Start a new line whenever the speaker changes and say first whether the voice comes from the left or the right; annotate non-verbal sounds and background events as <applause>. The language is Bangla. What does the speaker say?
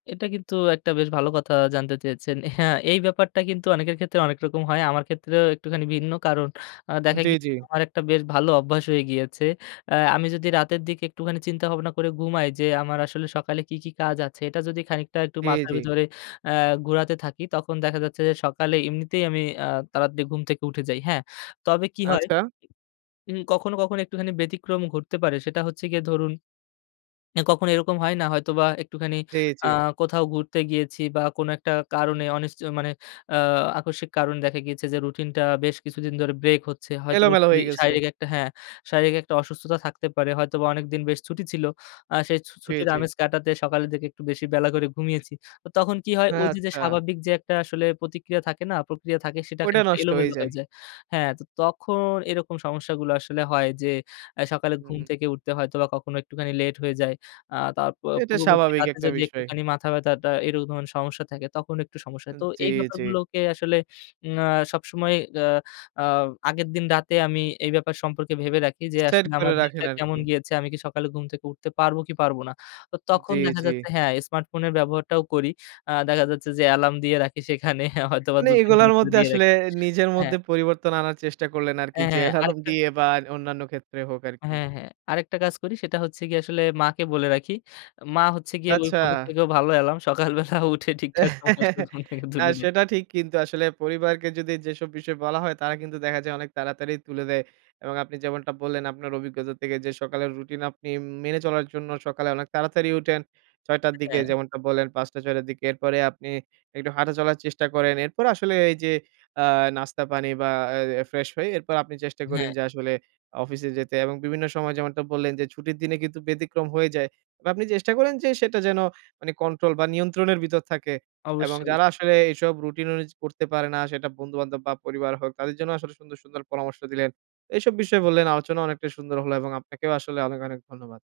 left: এটা কিন্তু একটা বেশ ভালো কথা জানতে চেয়েছেন। হ্যাঁ, এই ব্যাপারটা কিন্তু অনেকের ক্ষেত্রে অনেক রকম হয় আমার ক্ষেত্রেও একটুখানি ভিন্ন কারণ আ দেখা
right: জ্বি,
left: গিয়ে
right: জ্বি।
left: আমার একটা বেশ ভালো অভ্যাস হয়ে গিয়েছে। আ আমি যদি রাতের দিকে একটুখানি চিন্তাভাবনা করে ঘুমাই যে আমার আসলে সকালে কী, কী কাজ আছে? এটা যদি খানিকটা একটু
right: জ্বি,
left: মাথার
right: জ্বি।
left: ভিতরে আ ঘোরাতে থাকি তখন দেখা যাচ্ছে যে সকালে এমনিতেই আমি আ তাড়াতাড়ি ঘুম থেকে উঠে যাই, হ্যাঁ। তবে কি হয়
right: আচ্ছা।
left: উ কখনো, কখনো একটুখানি ব্যতিক্রম ঘটতে পারে সেটা হচ্ছে গিয়ে ধরুন, কখনো এরকম হয় না হয়তোবা একটুখানি
right: জ্বি,
left: আ
right: জ্বি।
left: কোথাও ঘুরতে গিয়েছি বা কোনো একটা কারণে অনিশ্চ মানে আ আকস্মিক কারণ দেখা গিয়েছে যে রুটিনটা বেশ কিছুদিন ধরে ব্রেক হচ্ছে। হয়তোবা
right: এলোমেলো হয়ে
left: শরীর
right: গেছে।
left: শারীরিক একটা হ্যাঁ, শারীরিক একটা অসুস্থতা থাকতে পারে, হয়তোবা অনেকদিন বেশ ছুটি ছিল। আ সেই ছু
right: জ্বি,
left: ছুটির
right: জ্বি।
left: আমেজ কাটাতে সকালের দিকে একটু বেশি বেলা করে ঘুমিয়েছি। তো তখন কি হয় ওই যে যে
right: আচ্ছা।
left: স্বাভাবিক যে একটা আসলে প্রতিক্রিয়া থাকে না, প্রক্রিয়া থাকে সেটা
right: ওইটা
left: খানিক
right: নষ্ট হই
left: এলোমেলো হয়ে
right: যায়।
left: যায়। হ্যাঁ, তো তখন এরকম সমস্যাগুলো আসলে হয় যে, আ সকালে ঘুম
right: হুম।
left: থেকে উঠতে হয়তোবা কখনো একটুখানি লেট হয়ে যায়। আ তার পূ
right: এটা
left: পূর্ববর্তী
right: স্বাভাবিক
left: রাতে
right: একটা
left: যদি
right: বিষয়।
left: একটুখানি মাথা ব্যথাটা এরকম সমস্যা থাকে তখন একটু সমস্যা
right: আ
left: হয়। তো
right: জ্বি,
left: এই
right: জ্বি।
left: ব্যাপারগুলোকে আসলে উম আ সবসময় আ আ আগের দিন রাতে আমি এই ব্যাপার সম্পর্কে ভেবে রাখি যে
right: সেট
left: আসলে
right: করে
left: আমার
right: রাখেন
left: দিনটা কেমন
right: আরকি।
left: গিয়েছে, আমি কি সকালে ঘুম থেকে উঠতে পারবো কি পারব না? তো
right: উ
left: তখন
right: জ্বি,
left: দেখা
right: জ্বি।
left: যাচ্ছে হ্যাঁ, স্মার্টফোনের ব্যবহারটাও করি। আ দেখা যাচ্ছে যে অ্যালার্ম দিয়ে রাখি সেখানে হয়তোবা
right: মানে
left: ২ ৩
right: এগুলোর মধ্যে আসলে
left: রাখি
right: নিজের
left: হ্যাঁ।
right: মধ্যে পরিবর্তন আনার চেষ্টা করলেন আরকি
left: এ
right: যে
left: হ্যাঁ,
right: এলার্ম
left: আরেকটা
right: দিয়ে বা অন্যান্য ক্ষেত্রে হোক আরকি।
left: হ্যাঁ, হ্যাঁ। আরেকটা কাজ করি সেটা হচ্ছে গিয়ে আসলে মাকে বলে রাখি। মা হচ্ছে গিয়ে ওই ফোনের
right: আচ্ছা।
left: থেকেও ভালো এলার্ম। সকালবেলা উঠে ঠিকঠাক সময় আসলে
right: <chuckles>
left: ঘুম থেকে
right: না
left: তুলে দেয়।
right: সেটা ঠিক কিন্তু আসলে পরিবারকে যদি যেসব বিষয় বলা হয় তারা কিন্তু দেখা যায় অনেক তাড়াতাড়ি তুলে দেয়। এবং আপনি যেমনটা বললেন আপনার অভিজ্ঞতা থেকে যে সকালের রুটিন আপনি উম মেনে চলার জন্য সকালে অনেক তাড়াতাড়ি উঠেন। ৬ঃ০০ র দিকে
left: হ্যাঁ।
right: যেমনটা বললেন ৫ঃ০০-৬ঃ০০ র দিকে। এরপরে আপনি একটু হাঁটা চলার চেষ্টা করেন। এরপর আসলে এই যে আ নাস্তা পানি বা এ ফ্রেশ হয়ে এরপর আপনি চেষ্টা করেন
left: হ্যাঁ।
right: যে আসলে অফিসে যেতে এবং বিভিন্ন সময় যেমনটা বললেন, যে ছুটির দিনে কিন্তু ব্যতিক্রম হয়ে যায়। বা আপনি চেষ্টা করেন যে সেটা যেন মানে কন্ট্রোল বা নিয়ন্ত্রণের ভিতর থাকে। এবং
left: অবশ্যই, অবশ্য।
right: যারা আসলে এসব রুটিন অনুযায়ী করতে পারে না সেটা বন্ধুবান্ধব বা পরিবার হোক তাদের জন্য আসলে সুন্দর, সুন্দর পরামর্শ দিলেন। এসব বিষয়ে বললেন, আলোচনা অনেকটাই সুন্দর হলো এবং আপনাকেও আসলে অনেক, অনেক ধন্যবাদ।